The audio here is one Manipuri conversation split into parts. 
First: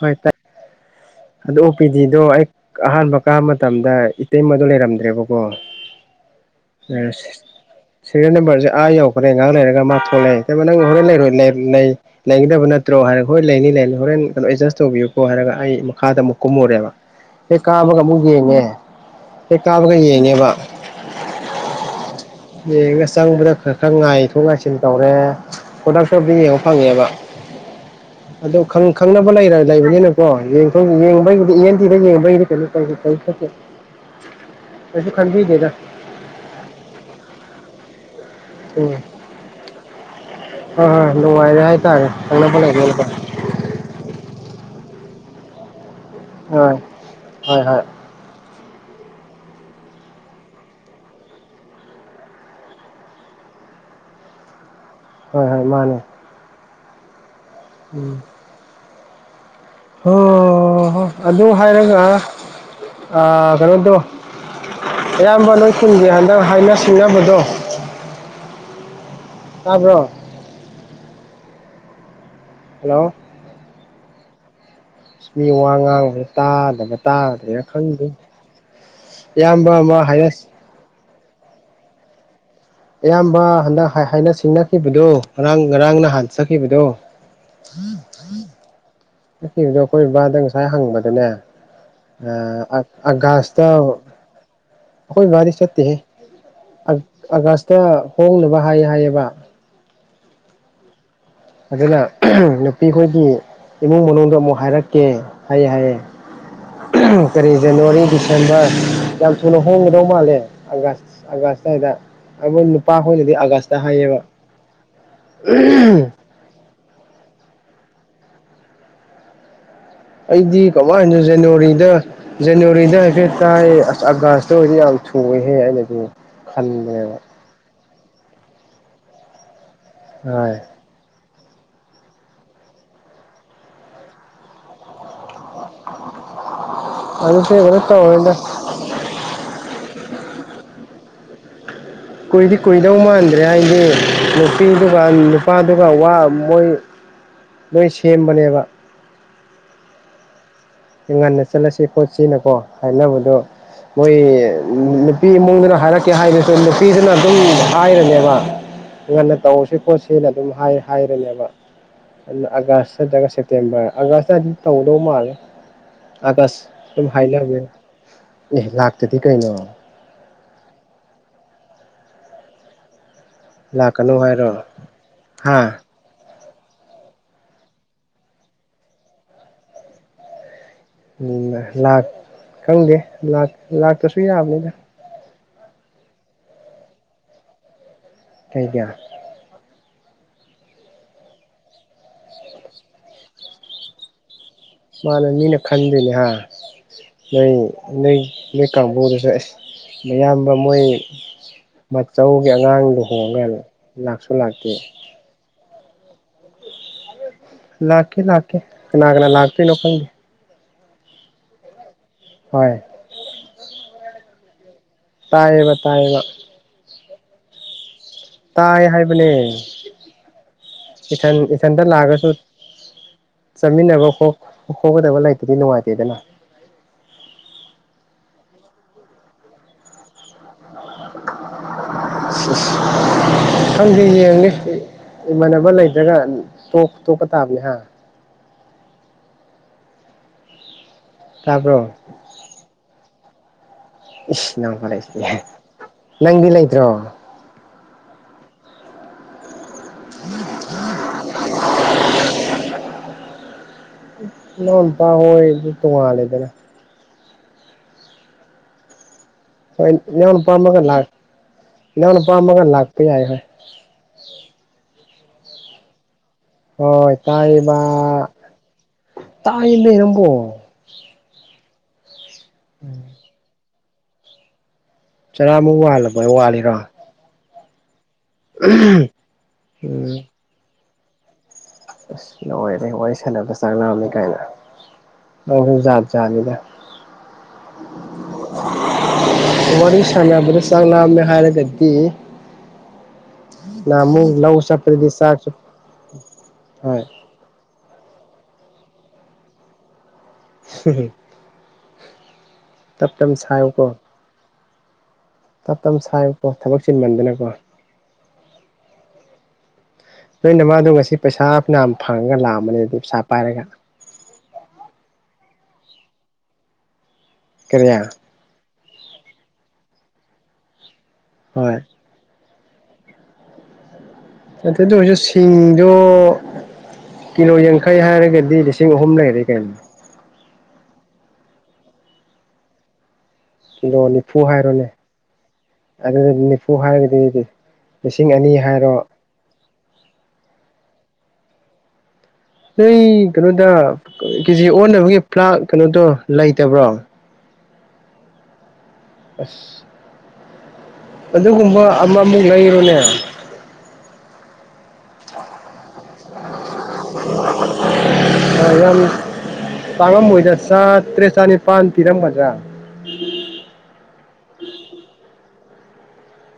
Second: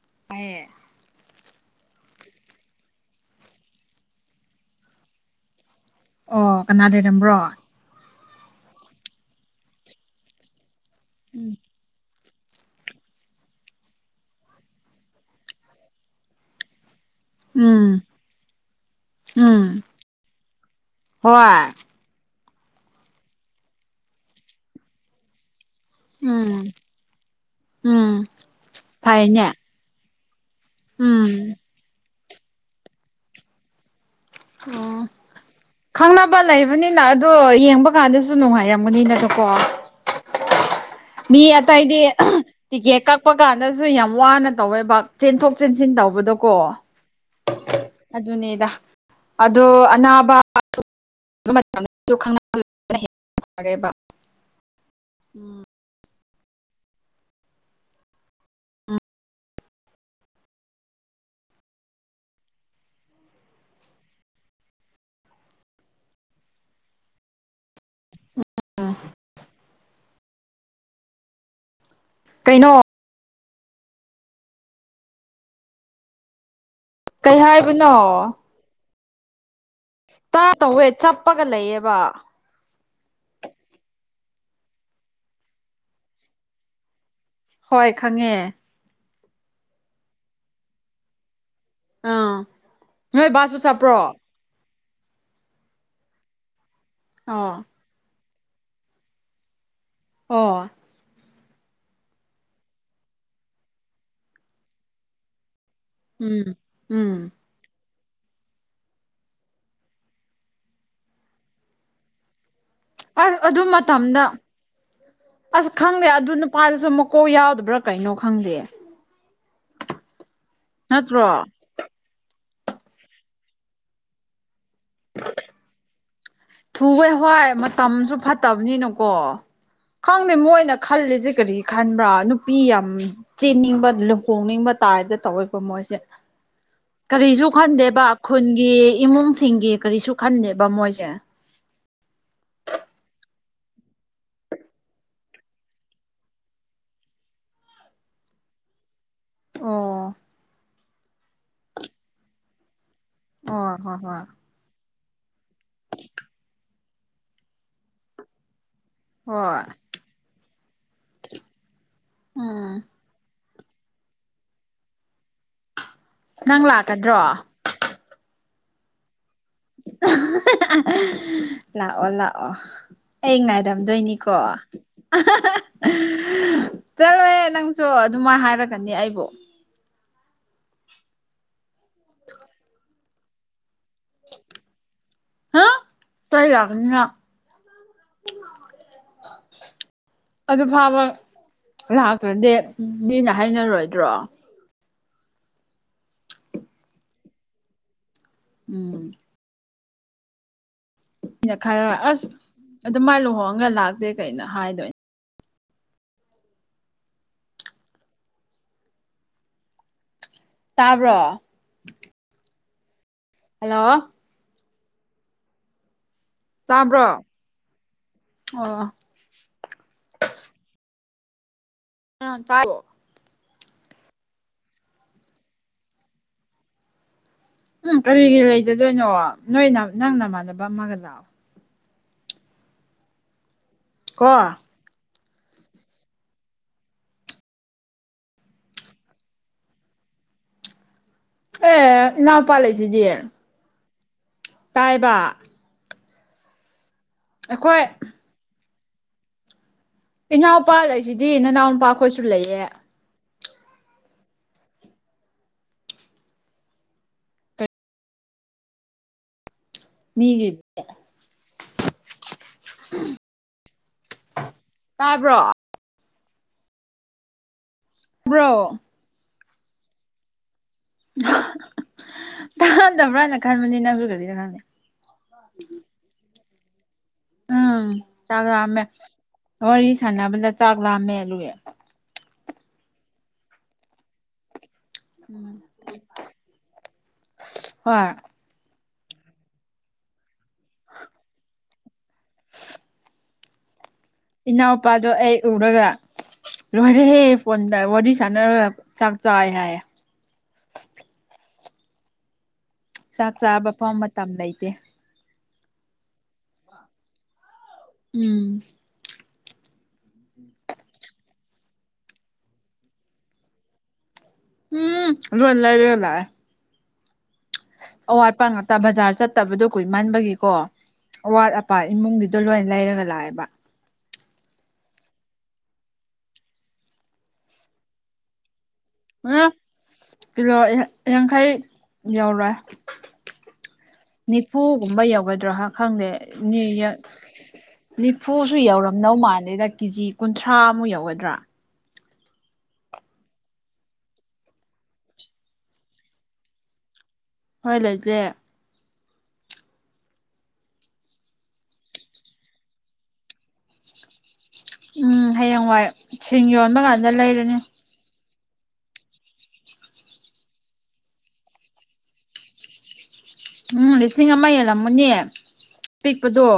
ꯍꯣꯏ ꯇꯥꯏ ꯇꯥꯢꯌꯦ ꯑꯗꯨ ꯑꯣ ꯄꯤ ꯗꯤꯗꯣ ꯑꯩ ꯑꯍꯥꯟꯕ ꯀꯥꯕ ꯃꯇꯝꯗ ꯏꯇꯩꯃꯗꯣ ꯂꯩꯔꯝꯗ꯭ꯔꯦꯕꯀꯣ ꯑꯣ ꯀꯅꯥ ꯂꯩꯔꯝꯕ꯭ꯔꯣ ꯁꯤꯔꯤꯌꯦꯜ ꯅꯝꯕꯔꯁꯦ ꯑꯥ ꯌꯧꯈ꯭ꯔꯦ ꯉꯍꯥꯛ ꯂꯩꯔꯒ ꯃꯥ ꯊꯣꯛꯂꯛꯑꯦ ꯏꯇꯩꯃ ꯅꯪ ꯍꯣꯔꯦꯟ ꯂꯩꯔꯣꯏ ꯅꯩ ꯎꯝ ꯅꯩ ꯂꯩꯒꯗꯕ ꯅꯠꯇ꯭ꯔꯣ ꯍꯥꯏꯔ ꯍꯣꯏ ꯂꯩꯅꯤ ꯂꯩꯅꯤ ꯍꯣꯔꯦꯟ ꯀꯩꯅꯣ ꯑꯦꯗꯖꯁ ꯇꯧꯕꯤꯌꯨꯀꯣ ꯍꯥꯏꯔꯒ ꯑꯩ ꯃꯈꯥꯗ ꯑꯃꯨꯛ ꯀꯨꯝꯃꯨꯔꯦꯕ ꯍꯦꯛ ꯎꯝ ꯀꯥꯕꯒ ꯑꯃꯨꯛ ꯌꯦꯡꯉꯦ ꯍꯦꯛ ꯎꯝ ꯀꯥꯕꯒ ꯌꯦꯡꯉꯦꯕ ꯍꯣꯏ ꯌꯦꯡꯉꯒ ꯆꯪꯕꯗ ꯈꯔ ꯈꯔ ꯉꯥꯏꯊꯣꯛ ꯉꯥꯏꯁꯤꯟ ꯇꯧꯔꯦ ꯈꯨꯗꯛꯇꯕꯨꯗꯤ ꯌꯦꯡꯕ ꯎꯝ ꯐꯪꯉꯦꯕ ꯎꯝ ꯑꯗꯨ ꯈꯪ ꯈꯪꯅꯕ ꯐꯩꯅꯦ ꯂꯩꯔ ꯂꯩꯕꯅꯤꯅꯀꯣ ꯌꯦꯡꯕꯩꯒꯤꯗꯤ ꯎꯝ ꯏ ꯑꯦꯟ ꯇꯤ ꯗ ꯌꯦꯡꯕꯒꯤꯗꯤ ꯀꯩꯁꯨ [unintelligible] ꯑꯣ ꯈꯟꯕꯤꯗꯦꯗ ꯈꯪꯅꯕ ꯂꯩꯕꯅꯤꯅ ꯑꯗꯣ ꯌꯦꯡꯕ ꯀꯥꯟꯗꯁꯨ ꯎꯝ ꯅꯨꯡꯉꯥꯏꯔꯝꯒꯅꯤꯅꯅ ꯀꯣ ꯍꯣꯏ ꯍꯣꯏ ꯃꯤ ꯅꯨꯡꯉꯥꯏꯔꯦ ꯑꯇꯩꯗꯤ ꯍꯥꯏꯇꯥꯔꯦ [unintelligible] ꯈꯪꯅꯕ ꯇꯤꯀꯦꯠ ꯂꯩꯕꯅꯤꯅꯀꯣ ꯀꯛꯄ ꯀꯥꯟꯗꯁꯨ ꯌꯥꯝ ꯋꯥꯅ ꯇꯧꯋꯦ ꯕꯥ ꯆꯦꯟꯊꯣꯛ ꯆꯦꯟꯁꯤꯟ ꯇꯧꯕꯗꯀꯣ ꯍꯣꯏ ꯍꯣꯏ ꯍꯣꯏ ꯑꯗꯨꯅꯦꯗ ꯑꯗꯨ ꯑꯅꯥꯕꯁꯨ ꯃꯇꯝꯗꯨ ꯈꯪꯉꯒꯅ ꯍꯦꯟꯅ ꯐꯔꯦꯕ ꯍꯣꯏ ꯍꯣꯏ ꯃꯥꯅꯦ ꯎꯝ ꯎꯝ ꯍꯣ ꯍꯣ ꯑꯗꯨ ꯍꯥꯏꯔꯒ ꯑ ꯀꯩꯅꯣ ꯇꯧ ꯏꯌꯥꯝꯕ ꯅꯣꯏ ꯈꯨꯟꯒꯤ ꯍꯟꯗꯛ ꯍꯥꯏꯅ ꯁꯤꯡꯅꯕꯗꯣ ꯇꯥꯕ꯭ꯔꯣ ꯀꯩꯅꯣ ꯍꯜꯂꯣ ꯑꯁ ꯃꯤ ꯋꯥ ꯉꯥꯡꯕꯁꯦ ꯇꯥꯗꯕ ꯀꯩ ꯇꯥꯗ꯭ꯔꯤꯔ ꯍꯥꯏꯕꯅꯣ ꯈꯪꯗꯦ ꯏꯌꯥꯝꯕ ꯑꯃ ꯇꯥ ꯍꯥꯏꯌꯦꯁ ꯇꯧꯋꯦ ꯆꯞꯄꯒ ꯂꯩꯌꯦꯕ ꯏꯌꯥꯝꯕ ꯍꯟꯗꯛ ꯍꯥꯏꯅ ꯁꯤꯡꯅꯈꯤꯕꯗꯣ ꯉꯔꯥꯡ ꯉꯔꯥꯡ ꯅꯍꯥꯟ ꯆꯠꯈꯤꯕꯗꯣ ꯍꯣꯏ ꯈꯪꯉꯦ ꯆꯠꯗꯣ ꯑꯩꯈꯣꯏ ꯕꯥꯗ ꯉꯁꯥꯏ ꯍꯪꯕꯗꯅꯦ ꯑꯥ ꯑ ꯅꯣꯏ ꯕꯥꯁꯨ ꯑꯒꯥꯁꯇꯥ ꯆꯠꯄ꯭ꯔꯣ ꯑꯈꯣꯏ ꯕꯥꯗꯤ ꯆꯠꯇꯦꯍꯦ ꯑ ꯑꯒꯥꯁꯇ ꯍꯣꯡꯅꯕ ꯍꯥꯏꯌꯦ ꯍꯥꯏꯌꯦꯕ ꯑꯣ ꯑꯗꯨꯅ ꯅꯨꯄꯤꯈꯣꯏꯒꯤ ꯏꯃꯨꯡ ꯃꯅꯨꯡꯗꯣ ꯑꯃꯨꯛ ꯍꯥꯏꯔꯛꯀꯦ ꯍꯥꯏꯌꯦ ꯍꯥꯏꯌꯦ ꯎꯝ ꯎꯝ ꯀꯔꯤ ꯖꯅꯋꯥꯔꯤꯒꯤ ꯁꯦꯝꯕꯔ ꯌꯥꯝ ꯊꯨꯅ ꯍꯣꯡꯒꯗꯧ ꯃꯥꯜꯂꯦ ꯑꯒꯥꯁ ꯑꯥꯒꯁ ꯁ꯭ꯋꯥꯏꯗ ꯑꯈꯣꯢ ꯅꯨꯄꯥꯈꯣꯏꯅꯗꯤ ꯑꯁ ꯑꯗꯨ ꯑꯥꯒꯁꯇ ꯍꯥꯏꯌꯦꯕ ꯃꯇꯝꯗ ꯄꯥꯗꯨꯁꯨ ꯃꯀꯣꯛ ꯌꯥꯎꯗꯕ꯭ꯔꯥ ꯀꯩꯅꯣ ꯈꯪꯗꯦ ꯑꯩꯗꯤ ꯀꯃꯥꯏꯅ ꯅꯠꯇ꯭ꯔꯣ ꯖꯅꯋꯥꯔꯤꯗ ꯖꯅꯋꯥꯔꯤꯗ ꯍꯥꯏꯐꯦꯠ ꯇꯥꯏ ꯑꯁ ꯑꯥꯒꯁ ꯑꯗꯨ ꯑꯣꯢꯗꯤ ꯌꯥꯝ ꯊꯨꯋꯦꯍꯦ ꯑꯩꯅꯗꯤ ꯊꯨꯋꯦ ꯈꯟꯕꯅꯦꯕ ꯍꯣꯏ ꯃꯇꯝꯁꯨ ꯐꯠꯇꯕꯅꯤꯅꯀꯣ ꯈꯪꯗꯦ ꯍꯣꯏ ꯃꯣꯏꯅ ꯈꯜꯂꯤꯁꯦ ꯀꯔꯤ ꯈꯟꯕ꯭ꯔꯥ ꯅꯨꯄꯤ ꯌꯥꯝ ꯆꯦꯟꯅꯤꯡꯕ ꯂꯨꯍꯣꯡꯅꯤꯡꯕ ꯇꯥꯏꯗ ꯇꯧꯋꯦ ꯕ ꯃꯣꯏꯁꯦ ꯀꯔꯤꯁꯨ ꯑꯗꯨꯁꯨ ꯀꯩꯅꯣ ꯈꯟꯗꯦꯕ ꯇꯧꯔꯦꯗ ꯈꯨꯟ ꯏ ꯏꯃꯨꯡꯁꯤꯡꯒꯤ ꯀꯔꯤꯁꯨ ꯈꯟꯗꯦꯕ ꯃꯣꯏꯁꯦ ꯀꯨꯏꯗꯤ ꯀꯨꯏꯗꯧ ꯃꯥꯟꯗ꯭ꯔꯦ ꯍꯥꯏꯗꯤ ꯅꯨꯄꯤꯗꯨꯒ ꯅꯨꯄꯥꯗꯨꯒ ꯋꯥ ꯃꯣꯏ ꯃꯣꯏ ꯁꯦꯝꯕꯅꯦꯕ ꯑꯣ ꯉꯟꯅ ꯆꯠꯂꯁꯤ ꯈꯣꯠꯁꯤꯅꯀꯣ ꯍꯥꯏꯅꯕꯗꯣ ꯑꯣ ꯍꯣꯏ ꯃꯣꯏ ꯍꯣꯏ ꯅꯨ ꯄꯤ ꯏꯃꯨꯡꯗꯨꯅ ꯍꯥꯏꯔꯛꯀꯦ ꯍꯥꯏꯔꯀ ꯅꯨꯄꯤꯗꯨꯅ ꯑꯗꯨꯝ ꯍꯥꯏꯔꯅꯦꯕ ꯉꯟꯅ ꯍꯣꯏ ꯇꯧꯁꯤ ꯈꯣꯠꯁꯤ ꯁꯤꯅ ꯑꯗꯨꯝ ꯍꯥꯏ ꯍꯥꯏꯔꯅꯦꯕ ꯑꯗꯨꯅ ꯎꯝ ꯑꯒꯥꯁ ꯅꯠꯇ꯭ꯔꯒ ꯁꯦꯞ ꯇꯦꯝꯕꯔ ꯑꯥꯒꯁꯇ ꯗꯨꯝ ꯇꯧꯗꯧ ꯃꯥꯜꯂꯦ ꯑꯥꯒꯁ ꯅꯪ ꯑꯗꯨꯝ ꯂꯥꯛꯀꯗ꯭ꯔꯣ ꯍꯥꯏꯅꯕꯅꯦ ꯑꯦ ꯂꯥꯛꯇꯗꯤ ꯀꯩꯅꯣ ꯂꯥꯛꯑꯣ ꯂꯥꯛꯑꯣ ꯑꯩ ꯂꯥꯛꯀꯅꯨ ꯉꯥꯏꯔꯝꯗꯣꯏꯅꯤꯀꯣ ꯍꯥꯏꯔꯣ ꯍꯥ ꯆꯠꯂꯣꯍꯦ ꯅꯪꯁꯨ ꯑꯗꯨꯃꯥꯢ ꯍꯥꯏꯔꯛꯀꯅꯤ ꯑꯩꯕꯨ ꯎꯝꯃ ꯂꯥꯛ ꯈꯪꯗꯦ ꯂꯥꯛ ꯂꯥꯛꯇ꯭ꯔꯁꯨ ꯌꯥꯕꯅꯤꯗ ꯍꯥ ꯆꯩ ꯂꯥꯛꯀꯅꯤ ꯅꯪ ꯀꯩꯒꯤ ꯑꯗꯨ ꯐꯥꯕ ꯂꯥꯛꯇ꯭ꯔꯗꯤ ꯃꯤꯅ ꯍꯥꯏꯅꯔꯣꯏꯗ꯭ꯔꯣ ꯃꯥꯅꯦ ꯃꯤꯅ ꯈꯟꯗꯣꯏꯅꯦ ꯍꯥ ꯅꯣꯏ ꯅꯣꯏ ꯅꯣꯏ ꯎꯝ ꯀꯥꯡꯕꯨꯗꯨꯁꯨ ꯑꯦꯁ ꯃꯌꯥꯝꯕ ꯃꯣꯏ ꯃꯤꯅ ꯈꯔ ꯑꯁ ꯃꯥꯆꯧꯒꯤ ꯑꯉꯥꯡ ꯑꯗꯨꯃꯥꯏꯅ ꯂꯨꯍꯣꯡꯉꯒ ꯂꯥꯛꯇꯦ ꯂꯥꯛꯁꯨ ꯀꯩꯅ ꯂꯥꯛꯇꯦ ꯍꯥꯏꯗꯣꯏꯅꯦ ꯂꯥꯛꯀꯦ ꯂꯥꯛꯀꯦ ꯀꯅꯥ ꯀꯅꯥ ꯂꯥꯛꯇꯣꯏꯅꯣ ꯈꯪꯗꯦ ꯇꯥꯕ꯭ꯔꯣ ꯍꯣꯏ ꯍꯜꯂꯣ ꯇꯥꯏꯌꯦꯕ ꯇꯥꯏꯌꯦꯕ ꯇꯥꯕ꯭ꯔꯣ ꯇꯥꯏ ꯑꯣ ꯍꯥꯏꯕꯅꯦ ꯏꯊꯟ ꯏꯊꯟꯇ ꯑ ꯂꯥꯛꯑꯒꯁꯨ ꯇꯥꯏꯌꯦ ꯆꯠꯃꯤꯟꯅꯕ ꯈꯣ ꯈꯣꯀꯗꯕ ꯂꯥꯏꯇꯗꯤ ꯅꯨꯡꯉꯥꯏꯇꯦꯗꯅ ꯎꯝ ꯀꯔꯤꯒꯤ ꯂꯩꯗꯗꯣꯏꯅꯣ ꯅꯣꯏꯅ ꯅꯪ ꯅꯃꯥꯟꯅꯕ ꯑꯃꯒ ꯂꯥꯛꯑꯣ ꯁꯤꯁ ꯈꯪꯗꯦ ꯌꯦꯡꯒꯦ ꯀꯣ ꯑꯩ ꯏꯃꯥꯟꯅꯕ ꯂꯩꯇ꯭ꯔꯒ ꯇꯣꯛ ꯇꯣꯛꯄ ꯇꯥꯕꯅꯦ ꯍꯥ ꯇꯥꯕ꯭ꯔꯣ ꯑꯦ ꯏꯅꯥꯎꯄꯥ ꯂꯩꯖꯤꯗꯤ ꯏꯁ ꯏꯅꯥꯎꯄꯥ ꯂꯩꯖꯤꯗꯤ ꯀꯥꯢ ꯅꯪꯗꯤ ꯂꯩꯇ꯭ꯔꯣ ꯑꯩꯈꯣꯏ ꯏꯅꯥꯎꯄꯥ ꯂꯩꯁꯤꯗꯤ ꯅꯅꯥꯎ ꯅꯨꯨꯄꯥꯈꯣꯏꯁꯨ ꯂꯩꯌꯦ ꯏꯅꯥꯎꯅꯨꯄꯥ ꯍꯣꯢꯗꯤ ꯇꯣꯉꯥꯜꯂꯦꯗꯅ ꯍꯣꯏ ꯏꯅꯥꯎ ꯃꯤꯒꯤ ꯅꯨꯄꯥꯝꯃꯒ ꯂꯥꯛ ꯏꯅꯥꯎ ꯅꯨꯄꯥꯝꯃꯒ ꯂꯥꯛꯄ ꯌꯥꯏ ꯍꯣꯏ ꯇꯥꯕ꯭ꯔꯣ ꯍꯣꯢ ꯇꯥꯏꯌꯦꯕꯥ ꯕ꯭ꯔꯣ ꯇꯥꯏꯌꯦꯃꯦ ꯅꯪꯕꯣ ꯇꯥꯗꯕ꯭ꯔꯥꯅ ꯈꯟꯕꯅꯦ ꯅꯪꯖꯨ ꯀꯔꯤꯔ ꯈꯪꯗꯦ ꯆꯔꯥꯃꯨꯛ ꯋꯥꯜꯂꯕꯣꯏ ꯋꯥꯜꯂꯤꯔꯣ ꯎꯝ ꯆꯥꯛ ꯂꯥꯝꯃꯦ ꯋꯥꯔꯤ ꯎꯝ ꯁꯥꯟꯅꯕꯗ ꯆꯥꯛ ꯂꯥꯝꯃꯦ ꯑꯗꯨꯒꯤ ꯑꯁ ꯂꯣꯏꯔꯦ ꯋꯥꯔꯤ ꯁꯥꯟꯅꯕꯗ ꯆꯥꯛ ꯂꯥꯝꯃꯦ ꯀꯥꯏꯅ ꯎꯝ ꯅꯪꯖꯨ ꯖꯥꯠ ꯖꯥꯠꯅꯤꯗ ꯍꯣꯏ ꯋꯥꯔꯤ ꯁꯥꯟꯅꯕꯗ ꯆꯥꯛ ꯂꯥꯛꯃꯦ ꯍꯥꯏꯔꯒꯗꯤ [inaudible] ꯅꯥꯃꯨ ꯏꯅꯥꯎꯄꯥꯗꯣ ꯑꯩ ꯎꯔꯒ ꯍꯣꯏ ꯔꯣꯏꯔꯦꯍꯦ ꯐꯣꯟꯗ ꯋꯥꯔꯤ ꯁꯥꯟꯅꯔꯒ ꯆꯥꯛ ꯆꯥꯏ ꯍꯥꯏꯌꯦ [unintelligible] ꯇꯞ ꯆꯥꯛ ꯇꯞꯅ ꯆꯥꯕ ꯐꯥꯎ ꯁꯥꯏꯌꯨꯀꯣ ꯃꯇꯝ ꯂꯩꯇꯦ ꯇꯞ ꯇꯞ ꯁꯥꯏꯌꯨꯀꯣ ꯊꯕꯛ ꯆꯤꯟꯃꯟꯗꯅꯀꯣ ꯎꯝ ꯅꯣꯏ ꯅꯃꯥꯗꯣ ꯉꯁꯤ ꯄꯩꯁꯥꯐꯅꯌꯥꯝ ꯐꯪꯉꯒ ꯂꯥꯛꯑꯝꯃꯅꯤ ꯑꯗꯨ ꯄꯩꯁꯥ ꯄꯥꯏꯔꯒ ꯎꯝ ꯂꯣꯏ ꯂꯩꯔꯒ ꯂꯥꯛꯑꯦ ꯀꯔꯤ ꯑꯋꯥꯠꯄ ꯉꯥꯛꯇ ꯕꯖꯥꯔ ꯆꯠꯇꯕꯗꯣ ꯀꯨꯏꯃꯟꯕꯒꯤꯀꯣ ꯑꯋꯥꯠ ꯑꯄꯥ ꯍꯣꯏ ꯏꯃꯨꯡꯒꯤ ꯗꯣ ꯂꯣꯏ ꯂꯩꯔꯒ ꯂꯥꯛꯑꯦꯕ ꯑꯗꯣ ꯑꯗꯨ ꯑꯣꯏꯔꯖꯨ ꯁꯤꯡꯗꯣ ꯀꯤꯂꯣ ꯌꯦꯡꯈꯩ ꯍꯥꯏꯔꯒꯗꯤ ꯂꯤꯁꯤꯡ ꯑꯍꯨꯝ ꯎꯝ ꯂꯩꯔꯦꯀꯧꯅꯣ ꯀꯤꯂꯣ ꯌꯥ ꯌꯥꯡꯈꯩ ꯌꯧꯔꯦꯏ ꯀꯤꯂꯣ ꯅꯤꯐꯨ ꯅꯤꯐꯐꯨ ꯍꯥꯏꯔꯣꯅꯦ ꯒꯨꯝꯕ ꯌꯥꯎꯒꯗ꯭ꯔꯣ ꯍꯥ ꯈꯪꯗꯦ ꯑꯗꯨꯗ ꯅꯤ ꯅꯤꯐꯨ ꯌꯥ ꯍꯥꯏꯔꯒꯗꯤ ꯂꯤꯁꯤꯡ ꯅꯤꯐꯨꯁꯨ ꯑꯅꯤ ꯍꯥꯏꯔꯣ ꯌꯧꯔꯝꯗꯧ ꯃꯥꯜꯂꯦꯗ ꯀꯦꯖꯤ ꯀꯨꯟꯊ꯭ꯔꯥꯃꯨꯛ ꯌꯧꯒꯗ꯭ꯔꯥ [unintelligible] ꯀꯩꯅꯣꯗ ꯀꯦꯖꯤ ꯑꯣꯟꯅꯕꯒꯤ ꯄ꯭ꯂꯥꯛ ꯀꯩꯅꯣꯗꯣ ꯂꯩꯇꯕ꯭ꯔꯣ ꯍꯣꯏ ꯂꯩꯇꯦ ꯑꯁ ꯑꯗꯨꯒꯨꯝꯕ ꯑꯃꯃꯨꯛ ꯂꯩꯔꯣꯅꯦ ꯎꯝ ꯍꯌꯦꯡꯋꯥꯏ ꯁꯤꯡ ꯌꯣꯟꯕ ꯀꯥꯟꯗ ꯂꯩꯔꯨꯅꯤ ꯌꯥꯝ ꯇꯥꯡꯉꯃꯣꯏꯗ ꯆꯥ ꯇ꯭ꯔꯦꯠ ꯆꯥꯅꯤꯄꯥꯟ ꯄꯤꯔꯝꯒꯗ꯭ꯔꯥ ꯎꯝ ꯂꯤꯁꯤꯡ ꯑꯃ ꯍꯦꯜꯂꯝꯃꯅꯦ ꯄꯤꯛꯄꯗꯣ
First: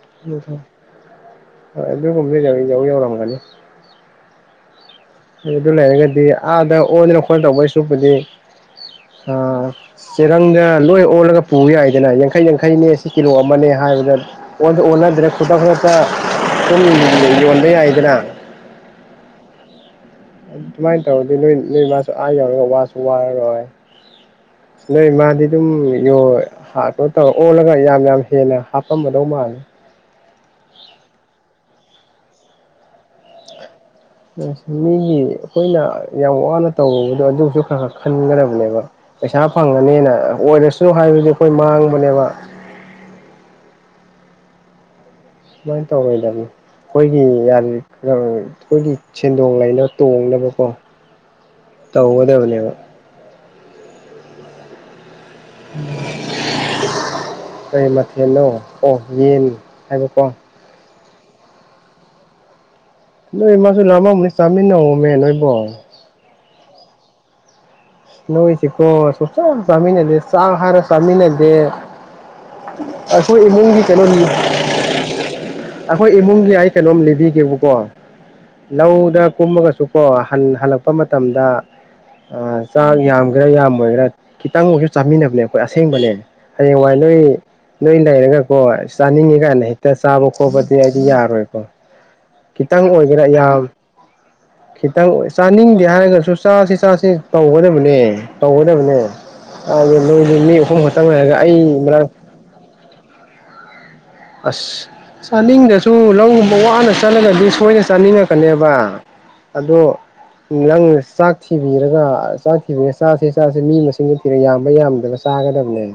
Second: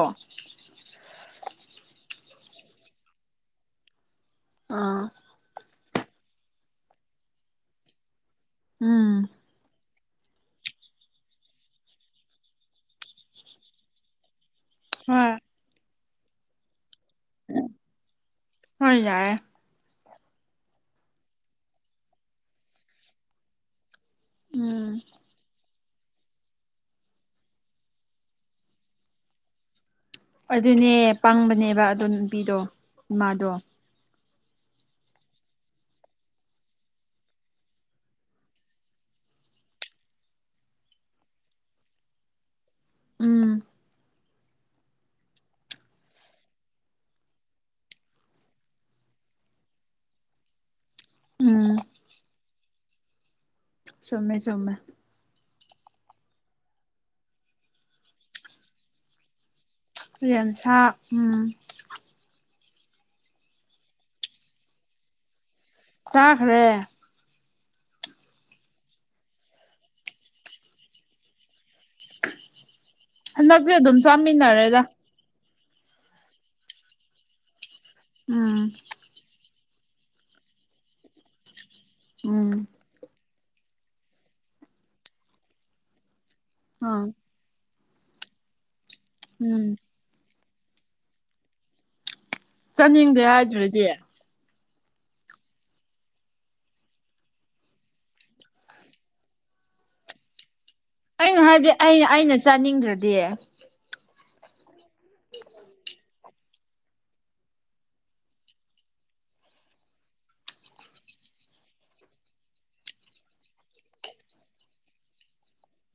ꯑꯗꯨꯒꯨꯝ ꯂꯩꯖ ꯌꯥꯎ ꯌꯥꯎꯔꯝ ꯒꯅꯤ [unintelligible] ꯑꯥ ꯑꯗꯨ ꯑꯗꯨ ꯂꯩꯔꯒꯗꯤ ꯑꯥꯗ ꯑꯣꯗꯅ ꯈꯣꯠꯇꯅ ꯇꯧꯗꯣꯏ ꯁꯔꯨꯄꯨꯗꯤ ꯎꯝ ꯆꯦꯔꯪꯗ ꯂꯣꯏ ꯑꯣꯜꯂꯒ ꯄꯨ ꯌꯥꯏꯗꯅ ꯌꯥꯡꯈꯩ ꯌꯥꯡꯈꯩꯅꯦ ꯁꯤ ꯀꯤꯂꯣ ꯑꯃꯅꯦ ꯍꯥꯏꯕꯗ ꯑꯣꯟꯁꯨ ꯑꯣꯟꯅꯗ꯭ꯔꯦ ꯍꯣꯏ ꯈꯨꯗꯛ ꯈꯨꯗꯛꯇ ꯁꯨꯝ ꯌꯣꯟꯕ ꯌꯥꯏꯗꯅ ꯍꯣꯏ ꯌꯥꯏ ꯑꯗꯨꯃꯥꯏꯅ ꯇꯧꯔꯗꯤ ꯅꯣꯏ ꯅꯣꯏ ꯃꯥꯁꯨ ꯑꯥ ꯌꯧꯔꯒ ꯋꯥꯁꯨ ꯋꯥꯔꯔꯣꯏ ꯎꯝ ꯅꯣꯏ ꯃꯥꯗꯤ ꯑꯗꯨꯝ ꯌꯣꯢ ꯍꯥꯔ꯭ꯇ ꯀꯩꯅꯣ ꯇꯧꯔ ꯑꯣꯜꯂꯒ ꯌꯥꯝ ꯌꯥꯝ ꯍꯦꯟꯅ ꯍꯥꯞꯄꯝꯃꯗꯧ ꯃꯥꯜꯂꯤ ꯑꯗꯨꯅꯦ ꯄꯥꯡꯕꯅꯦꯕ ꯑꯗꯣ ꯅꯨꯄꯤꯗꯣ ꯏꯃꯥꯗꯣ ꯃꯤꯒꯤ ꯑꯩꯈꯣꯏꯅ ꯌꯥꯝ ꯋꯥꯅ ꯇꯧꯔꯨꯕꯗꯣ ꯑꯗꯨꯁꯨ ꯈꯔ ꯈꯔ ꯈꯟꯒꯗꯕꯅꯦꯕ ꯄꯩꯁꯥ ꯐꯪꯉꯅꯤꯅ ꯑꯣꯏꯔꯁꯨ ꯍꯥꯏꯕꯗꯤ ꯑꯩꯈꯣꯏ ꯃꯥꯡꯕꯅꯦꯕ ꯎꯝ ꯁꯨꯃꯥꯏꯅ ꯇꯧꯔꯣꯏꯗꯝꯅꯤ ꯑꯩꯈꯣꯏꯒꯤ ꯌꯥꯝ ꯑꯩꯈꯣꯏꯒꯤ ꯁꯦꯟꯗꯣꯡ ꯂꯩꯅꯕ ꯇꯣꯡꯅꯕꯀꯣ ꯎꯝ ꯇꯣꯒꯗꯕꯅꯦꯕ ꯆꯨꯝꯃꯦ ꯆꯨꯝꯃꯦ ꯀꯩ ꯃꯊꯦꯜꯅꯣ ꯑꯣ ꯌꯦꯟ ꯍꯥꯏꯕꯀꯣ ꯌꯦꯟꯁꯥ ꯎꯝ ꯅꯣꯏ ꯃꯥꯁꯨ ꯂꯝꯃꯝꯅꯤ ꯆꯥꯃꯤꯟꯅꯧꯃꯦ ꯅꯣꯏꯕꯣ ꯆꯥꯈ꯭ꯔꯦ ꯅꯣꯏꯁꯤꯀꯣ ꯁꯨꯛꯆꯥ ꯆꯥ ꯆꯥꯃꯤꯟꯅꯗꯦ ꯆꯥꯛ ꯍꯥꯏꯔ ꯆꯥꯃꯤꯟꯅꯗꯦ ꯑꯩꯈꯣꯏ ꯍꯟꯗꯛꯇꯤ ꯏꯃꯨꯡꯒꯤ ꯑꯗꯨꯝ ꯀꯩꯩꯅꯣꯅꯤ ꯆꯥꯃꯤꯟꯅꯔꯦꯗ ꯑꯩꯈꯣꯏ ꯏꯃꯨꯡꯒꯤ ꯑꯩ ꯀꯩꯅꯣꯝ ꯂꯤꯕꯤꯒꯦꯕꯀꯣ ꯎꯝ ꯂꯧꯗ ꯀꯨꯝꯃꯒꯁꯨ ꯀꯣ ꯍꯜ ꯍꯜꯂꯛꯄ ꯃꯇꯝꯗ ꯎꯝ ꯆꯥꯛ ꯌꯥꯝꯒꯦꯔꯥ ꯌꯥꯝꯃꯣꯏꯒꯦꯔꯥ ꯈꯤꯇꯪ ꯑꯣꯔꯁꯨ ꯆꯥꯃꯤꯟꯅꯕꯅꯦ ꯑꯩꯈꯣꯏ ꯑꯁꯦꯡꯕꯅꯦ ꯍꯌꯦꯡꯋꯥꯏ ꯑꯥ ꯅꯣꯏ ꯅꯣꯏ ꯂꯩꯔꯒꯀꯣ ꯆꯥꯅꯤꯡꯉꯤ ꯀꯥꯢꯅ ꯎꯝ ꯍꯦꯛꯇ ꯆꯥꯕ ꯈꯣꯠꯄꯗꯤ ꯑꯩꯗꯤ ꯌꯥꯔꯣꯏꯕꯀꯣ ꯈꯤꯇꯪ ꯆꯥꯅꯤꯡꯗꯦ ꯑꯣꯏꯒꯦꯔꯥ ꯌꯥꯝ ꯍꯥꯏꯗꯨꯗꯤ ꯈꯤꯇꯪ ꯆꯥꯅꯤꯡꯗꯦ ꯍꯥꯏꯔꯒꯁꯨ ꯆꯥꯁꯤ ꯆꯥꯁꯤ ꯇꯧꯒꯗꯕꯅꯦ ꯇꯧꯒꯗꯕꯅꯦ ꯑꯗ ꯅꯣꯢꯗꯤ ꯃꯤ ꯑꯍꯨꯝ [unintelligible] ꯑꯩꯅ ꯍꯥꯏꯕꯗꯤ ꯑꯩ ꯃꯔꯛ ꯑꯩꯅ ꯑꯩꯅ ꯆꯥꯅꯤꯡꯗ꯭ꯔꯗꯤ ꯑꯁ ꯆꯥꯅꯤꯡꯗ꯭ꯔꯁꯨ ꯂꯧꯒꯨꯝꯕ ꯋꯥꯅ ꯆꯠꯂꯒꯗꯤ ꯁꯣꯏꯅ ꯆꯥꯅꯤꯡꯉꯛꯀꯅꯦꯕ ꯑꯗꯣ ꯅꯪꯅ ꯆꯥꯛ ꯊꯤꯕꯤꯔꯒ ꯆꯥꯛ ꯊꯤꯕꯤꯔꯒ ꯆꯥꯁꯤ ꯆꯥꯁꯤ ꯃꯤ ꯃꯁꯤꯡ [unintelligible] ꯌꯥꯝꯕ ꯌꯥꯝꯗꯕ ꯆꯥꯒꯗꯕꯅꯦ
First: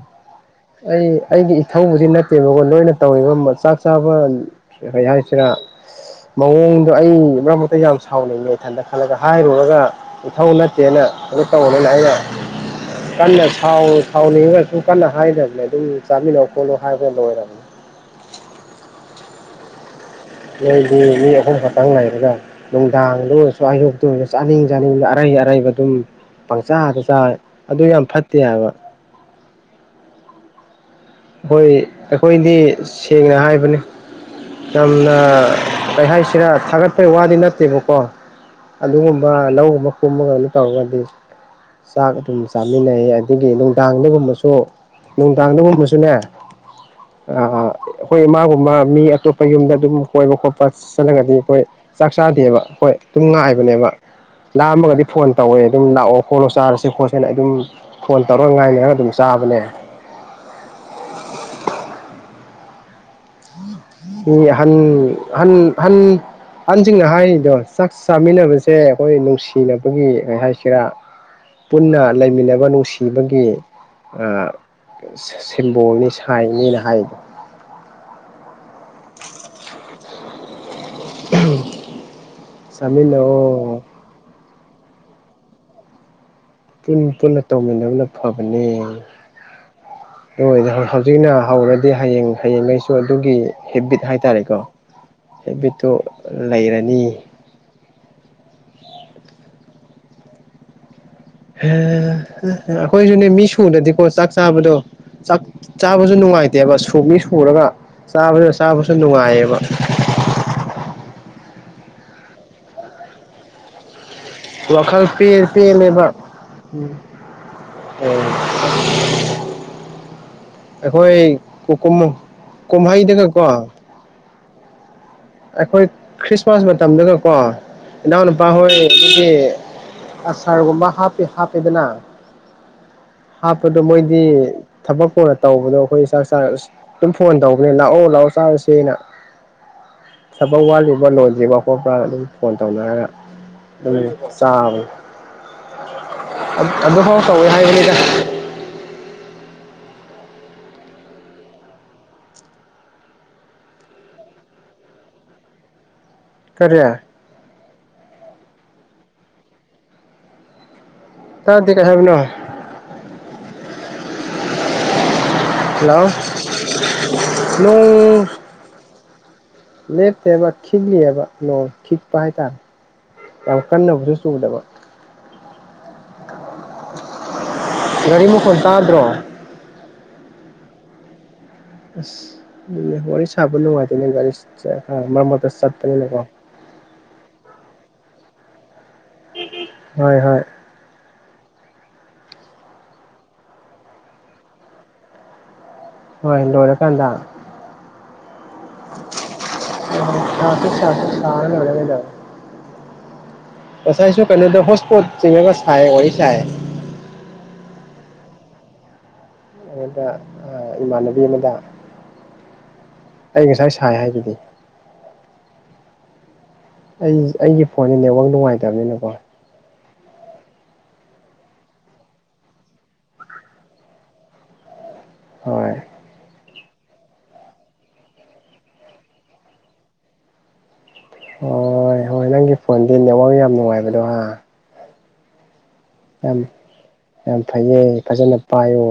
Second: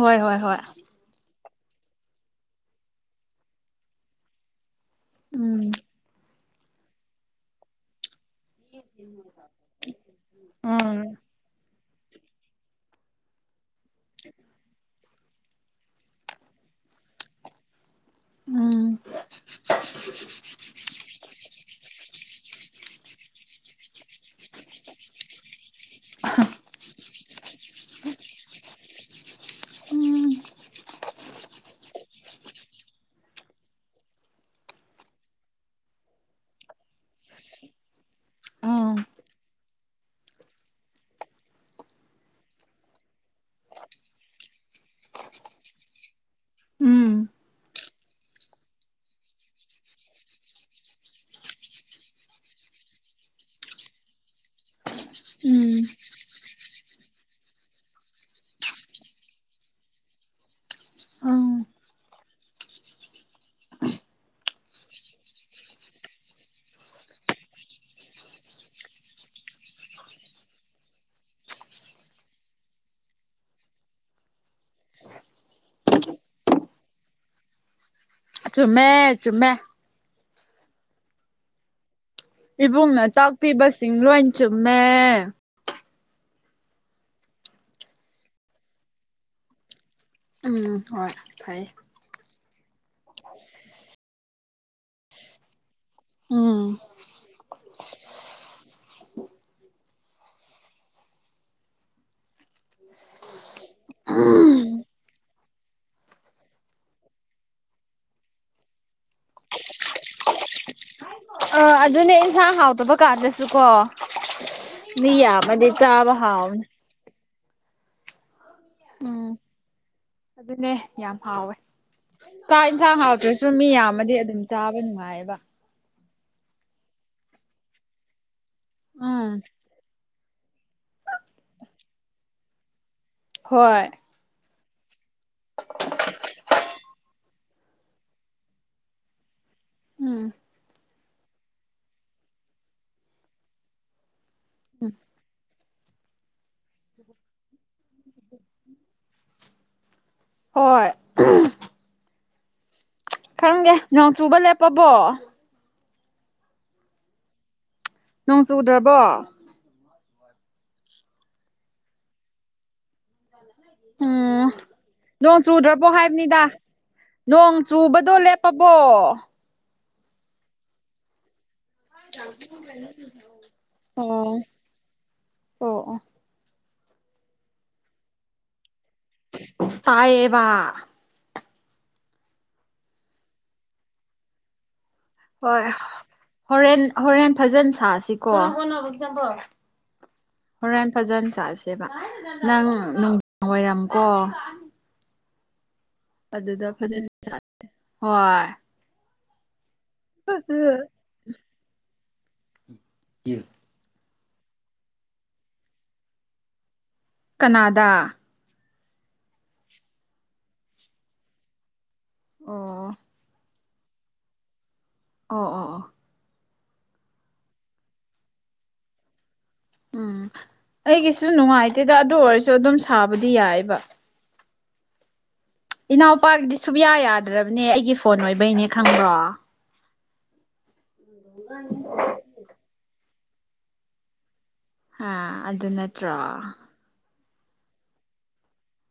ꯍꯣꯏ ꯍꯣꯏ ꯍꯣꯏ ꯑꯩ ꯑꯩꯒꯤ ꯏꯊꯧꯕꯨꯗꯤ ꯅꯠꯇꯦꯕꯀꯣ ꯅꯣꯏꯅ ꯇꯧꯔꯤꯕ ꯆꯥꯛ ꯆꯥꯕ ꯀꯩ ꯍꯥꯏꯁꯤꯔ ꯎꯝ ꯃꯑꯣꯡꯗꯣ ꯑꯩ ꯃꯔꯛ ꯃꯔꯛꯇ ꯌꯥꯝ ꯁꯥꯎꯅꯤꯡꯉꯦ ꯏꯊꯟꯗ ꯈꯜꯂꯒ ꯍꯥꯏꯔꯨꯔꯒ ꯏꯊꯧ ꯎꯝ ꯅꯠꯇꯦꯅ ꯑꯗꯨ ꯇꯧꯅꯦꯅ ꯑꯩꯅ ꯀꯟꯅ ꯁꯥꯎ ꯁꯥꯎꯅꯤꯡꯉꯒꯁꯨ ꯀꯟꯅ ꯍꯥꯏꯗ ꯂꯦ ꯑꯗꯨꯝ ꯆꯥꯃꯤꯟꯅꯧ ꯈꯣꯠꯂꯨ ꯍꯥꯏꯒ ꯂꯣꯏꯔꯝꯅꯤ ꯎꯝ ꯅꯣꯢꯗꯤ ꯃꯤ ꯑꯍꯨꯝ ꯈꯛꯇꯡ ꯂꯩꯔꯒ ꯅꯨꯡꯗꯥꯡꯗ ꯑꯣꯏꯔꯁꯨ ꯑꯌꯨꯛꯇ ꯑꯣꯏꯔꯁꯨ ꯆꯥꯅꯤꯡ ꯆꯥꯅꯤꯡꯕ ꯑꯔꯩ ꯑꯔꯩꯕ ꯑꯗꯨꯝ ꯄꯪꯆꯥꯗ ꯆꯥꯢ ꯑꯗꯨ ꯌꯥꯝ ꯐꯠꯇꯦ ꯍꯥꯏꯕ ꯎꯝ ꯍꯣꯏ ꯑꯩꯈꯣꯏꯗꯤ ꯁꯦꯡꯅ ꯍꯥꯏꯕꯅꯤ ꯌꯥꯝꯅ ꯀꯩ ꯍꯥꯏꯁꯤꯔꯥ ꯊꯥꯒꯠꯄꯩ ꯋꯥꯗꯤ ꯅꯠꯇꯦꯕꯀꯣ ꯑꯗꯨꯒꯨꯝꯕ ꯂꯧꯒꯨꯝꯕ ꯀꯨꯃꯒ ꯑꯗꯨꯝ ꯇꯧꯔꯒꯗꯤ ꯆꯥꯛ ꯑꯗꯨꯝ ꯆꯥꯃꯤꯟꯅꯩ ꯑꯗꯨꯒꯤ ꯅꯨꯡꯗꯥꯡꯗꯒꯨꯝꯕꯁꯨ ꯅꯨꯡꯗꯥꯡꯗꯒꯨꯝꯕꯁꯨ ꯁꯨꯅꯦ ꯎꯝ ꯑꯩꯈꯣꯏ ꯏꯃꯥꯒꯨꯝꯕ ꯃꯤ ꯑꯇꯣꯞꯄ ꯌꯨꯝꯗ ꯑꯗꯨꯝ ꯀꯣꯏꯕ ꯈꯣꯠꯄ ꯆꯠꯂꯒꯗꯤ ꯑꯈꯣꯏ ꯆꯥꯛ ꯆꯥꯗꯦꯕ ꯍꯣꯏ ꯗꯨꯝ ꯉꯥꯏꯕꯅꯦꯕ ꯂꯥꯝꯃꯒꯗꯤ ꯐꯣꯟ ꯇꯧꯋꯦ ꯑꯗꯨꯝ ꯎꯝ ꯂꯥꯛꯑꯣ ꯈꯣꯠꯂꯣ ꯆꯥꯔꯁꯦ ꯈꯣꯠꯁꯦꯅ ꯑꯗꯨꯝ ꯐꯣꯟ ꯇꯧꯔ ꯉꯥꯏꯅꯔ ꯑꯗꯨꯝ ꯆꯥꯕꯅꯦ ꯎꯝ ꯃꯤ ꯑꯍꯟ ꯑꯍꯟ ꯍꯟ ꯑꯍꯟꯁꯤꯡꯅ ꯍꯥꯏꯔꯤꯗꯣ ꯆꯥꯛ ꯆꯥꯃꯤꯟꯅꯕꯁꯦ ꯑꯈꯣꯏ ꯅꯨꯡꯁꯤꯅꯕꯒꯤ ꯀꯩ ꯍꯥꯏꯁꯤꯔꯥ ꯄꯨꯟꯅ ꯂꯩꯃꯤꯟꯅꯕ ꯅꯨꯡꯁꯤꯕꯒꯤ ꯑꯥ ꯁꯤ ꯁꯤꯝꯕꯣꯜꯅꯤ ꯁꯥꯏꯅꯤꯅ ꯍꯥꯏꯗꯣ ꯆꯨꯝꯃꯦ ꯆꯨꯝꯃꯦ [inaudible] [unintelligible] ꯏꯕꯨꯡꯅ ꯆꯥꯃꯤꯟꯅꯧ ꯇꯥꯛꯄꯤꯕꯁꯤꯡ ꯂꯣꯏ ꯆꯨꯝꯃꯦ ꯄꯨꯟ ꯄꯨꯟꯅ ꯇꯧꯃꯤꯟꯅꯕꯅ ꯐꯕꯅꯦ ꯎꯝ [unintelligible] ꯍꯣꯏ ꯍꯧꯖꯤꯛꯅ ꯐꯩ ꯍꯧꯔꯗꯤ ꯍꯌꯦꯡ ꯍꯌꯦꯡꯉꯩꯁꯨ ꯑꯗꯨꯒꯤ ꯍꯦꯕꯤꯠ ꯍꯥꯏꯇꯥꯔꯦꯀꯣ ꯍꯦꯕꯤꯠꯇꯨ ꯎꯝ ꯂꯩꯔꯅꯤ ꯑꯈꯣꯏꯖꯨꯅꯦ ꯃꯤ ꯁꯨꯅꯗꯤꯀꯣ ꯆꯥꯛ ꯆꯥꯕꯗꯣ ꯥꯆꯥꯛ ꯆꯥꯕꯁꯨ ꯅꯨꯡꯉꯥꯏꯇꯦꯕ ꯁꯨ ꯃꯤ ꯁꯨꯔꯒ ꯆꯥꯕ ꯆꯥꯕꯁꯨ ꯅꯨꯡꯉꯥꯏꯌꯦꯕ ꯑꯥ ꯑꯗꯨꯅꯦ ꯏꯟꯁꯥꯡ ꯍꯥꯎꯇꯕ ꯀꯥꯟꯗꯁꯨꯀꯣ ꯋꯥꯈꯜ ꯃꯤ ꯄꯦꯜ ꯌꯥꯝꯃꯗꯤ ꯄꯦꯜꯂꯦꯕ ꯆꯥꯕ ꯍꯥꯎꯕꯅꯤ ꯑꯣ ꯎꯝ ꯑꯗꯨꯅꯦ ꯌꯥꯝ ꯑꯩꯈꯣꯏ ꯍꯥꯎꯋꯦ ꯆꯥꯛ ꯏꯟꯁꯥꯡ ꯀꯨꯝꯍꯩꯗꯒꯀꯣ ꯍꯥꯎꯇ꯭ꯔꯁꯨ ꯃꯤ ꯌꯥꯝꯃꯗꯤ ꯑꯗꯨꯝ ꯆꯥꯕ ꯅꯨꯡꯉꯥꯏꯌꯦꯕ ꯑꯩꯈꯣꯏ ꯈ꯭ꯔꯤꯁꯃꯥꯁ ꯃꯇꯝꯗꯒꯀꯣ ꯏꯅꯥꯎꯅꯨꯄꯥ ꯍꯣꯏ ꯑꯗꯨꯒꯤ ꯎꯝ ꯑꯁꯔꯒꯨꯝꯕ ꯍꯥꯞꯄꯤ ꯍꯥꯞꯄꯦꯗꯅ ꯍꯥꯞꯄꯗꯣ ꯍꯣꯏ ꯃꯣꯏꯗꯤ ꯊꯕꯛ ꯀꯣꯟꯅ ꯇꯧꯕꯗꯣ ꯑꯈꯣꯏ ꯆꯥꯛ ꯆꯥꯔ ꯑꯗꯨꯝ ꯐꯣꯟ ꯇꯧꯕꯅꯦ ꯂꯥꯛꯑꯣ ꯂꯥꯛꯑꯣ ꯆꯥꯔꯁꯦꯅ ꯎꯝ ꯊꯕꯛ ꯋꯥꯠꯂꯤꯕ ꯂꯣꯏꯗ꯭ꯔꯤꯕ ꯈꯣꯠꯄ꯭ꯔꯥꯅ ꯑꯗꯨꯝ ꯐꯣꯟ ꯇꯧꯅꯔꯒ ꯗꯨꯝ ꯆꯥꯕꯅꯦ ꯎꯝ ꯑꯠ ꯑꯗꯨ ꯐꯥꯎ ꯇꯧꯋꯦ ꯍꯥꯏꯕꯅꯦꯗ ꯍꯣꯏ ꯈꯪꯒꯦ ꯅꯣꯡ ꯆꯨꯕ ꯂꯦꯞꯄꯕꯣ ꯀꯔꯤ ꯅꯣꯡ ꯆꯨꯗ꯭ꯔꯕꯣ ꯇꯥꯗꯦ ꯀꯩ ꯍꯥꯏꯕꯅꯣ ꯎꯝ [unintelligible] ꯅꯣꯡ ꯆꯨꯗ꯭ꯔꯕꯣ ꯍꯜꯂꯣ ꯍꯥꯏꯝꯅꯤꯗ ꯅꯣꯡ ꯆꯨꯕꯗꯣ ꯅꯣꯡ ꯂꯦꯞꯄꯕꯣ ꯂꯦꯞꯇꯦꯕ ꯈꯤꯛꯂꯤꯑꯦꯕ ꯅꯣꯡ ꯈꯤꯛꯄ ꯍꯥꯏꯇꯥꯔꯦ ꯌꯥꯝ ꯀꯟꯅꯕꯨꯗꯤ ꯑꯣ ꯑꯣ ꯆꯨꯗꯕ ꯑꯣ ꯒꯥꯔꯤ ꯃꯈꯣꯟ ꯇꯥꯗ꯭ꯔꯣ ꯇꯥꯌꯦꯕꯥ ꯑꯁ ꯑꯗꯨꯅꯦ ꯋꯥꯔꯤ ꯁꯥꯕ ꯅꯨꯡꯉꯥꯏꯇꯝꯅꯦ ꯒꯥꯔꯤꯁ [unintelligible] ꯈꯔ ꯃꯝ ꯍꯣꯏ ꯍꯣꯔꯦꯟ ꯍꯣꯔꯦꯟ ꯐꯖꯟ ꯁꯥꯁꯤꯀꯣ [unintelligible] ꯍꯣꯏ ꯍꯣꯏ ꯍꯣꯔꯦꯟ ꯐꯖꯟ ꯁꯥꯁꯦꯕ ꯅꯪ ꯅꯨꯡ [inaudible] ꯋꯥꯏꯔꯝꯀꯣ ꯍꯣꯏ ꯑꯗꯨꯗ ꯐꯖꯟ ꯂꯣꯏꯔꯀꯥꯟꯗ ꯆꯠ ꯍꯣꯏ [unintelligible] [unintelligible] ꯉꯁꯥꯏꯁꯨ ꯀꯩꯅꯣꯗ ꯍꯣꯠꯁꯄꯣꯠ ꯆꯤꯡꯉꯒ ꯁꯥꯏ ꯋꯥꯔꯤ ꯁꯥꯏ ꯀꯅꯥꯗꯥ ꯑꯗꯨꯗ ꯑꯥ ꯏꯃꯥꯟꯅꯕꯤ ꯑꯃꯥꯗ ꯑꯣ ꯑꯩ ꯉꯁꯥꯏ ꯁꯥꯏ ꯍꯥꯏꯗꯨꯗꯤ ꯑꯣ ꯑꯣ ꯑꯣ ꯑꯩ ꯑꯩꯒꯤ ꯐꯣꯟꯁꯦ ꯅꯦꯠꯋꯥꯛ ꯅꯨꯡꯉꯥꯏꯇꯝꯅꯤꯅꯀꯣ ꯎꯝ ꯑꯩꯒꯤꯁꯨ ꯅꯨꯡꯉꯥꯏꯇꯦꯗ ꯑꯗꯨ ꯑꯣꯏꯔꯁꯨ ꯑꯗꯨꯝ ꯁꯥꯕꯗꯤ ꯌꯥꯏꯕ ꯍꯣꯏ ꯏꯅꯥꯎꯄꯥꯒꯤꯗꯤ ꯁꯨꯞꯌꯥ ꯌꯥꯗ꯭ꯔꯕꯅꯦ ꯑꯩꯒꯤ ꯐꯣꯟ ꯑꯣꯏꯕꯩꯅꯦ ꯈꯪꯕ꯭ꯔꯣ ꯍꯣꯏ ꯍꯣꯏ ꯅꯪꯒꯤ ꯐꯣꯟꯗꯤ ꯅꯦꯠꯋꯥꯛ ꯌꯥꯝ ꯅꯨꯡꯉꯥꯏꯕꯗꯣ ꯍꯥ ꯍꯥ ꯑꯗꯨ ꯅꯠ ꯌꯥꯝ ꯌꯥꯝ ꯐꯩꯌꯦ ꯐꯖꯅ ꯄꯥꯏꯌꯣ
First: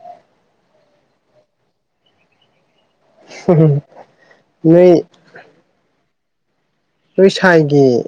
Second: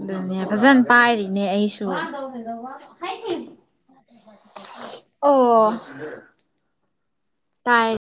ꯑꯗꯨꯅꯦ ꯐꯖꯟ ꯄꯥꯏꯔꯤꯅꯦ ꯑꯩꯁꯨ [unintelligible] [unintelligible] ꯅꯣꯏ ꯑꯣ ꯅꯣꯏ ꯇꯥꯏ ꯁꯥꯏꯒꯤ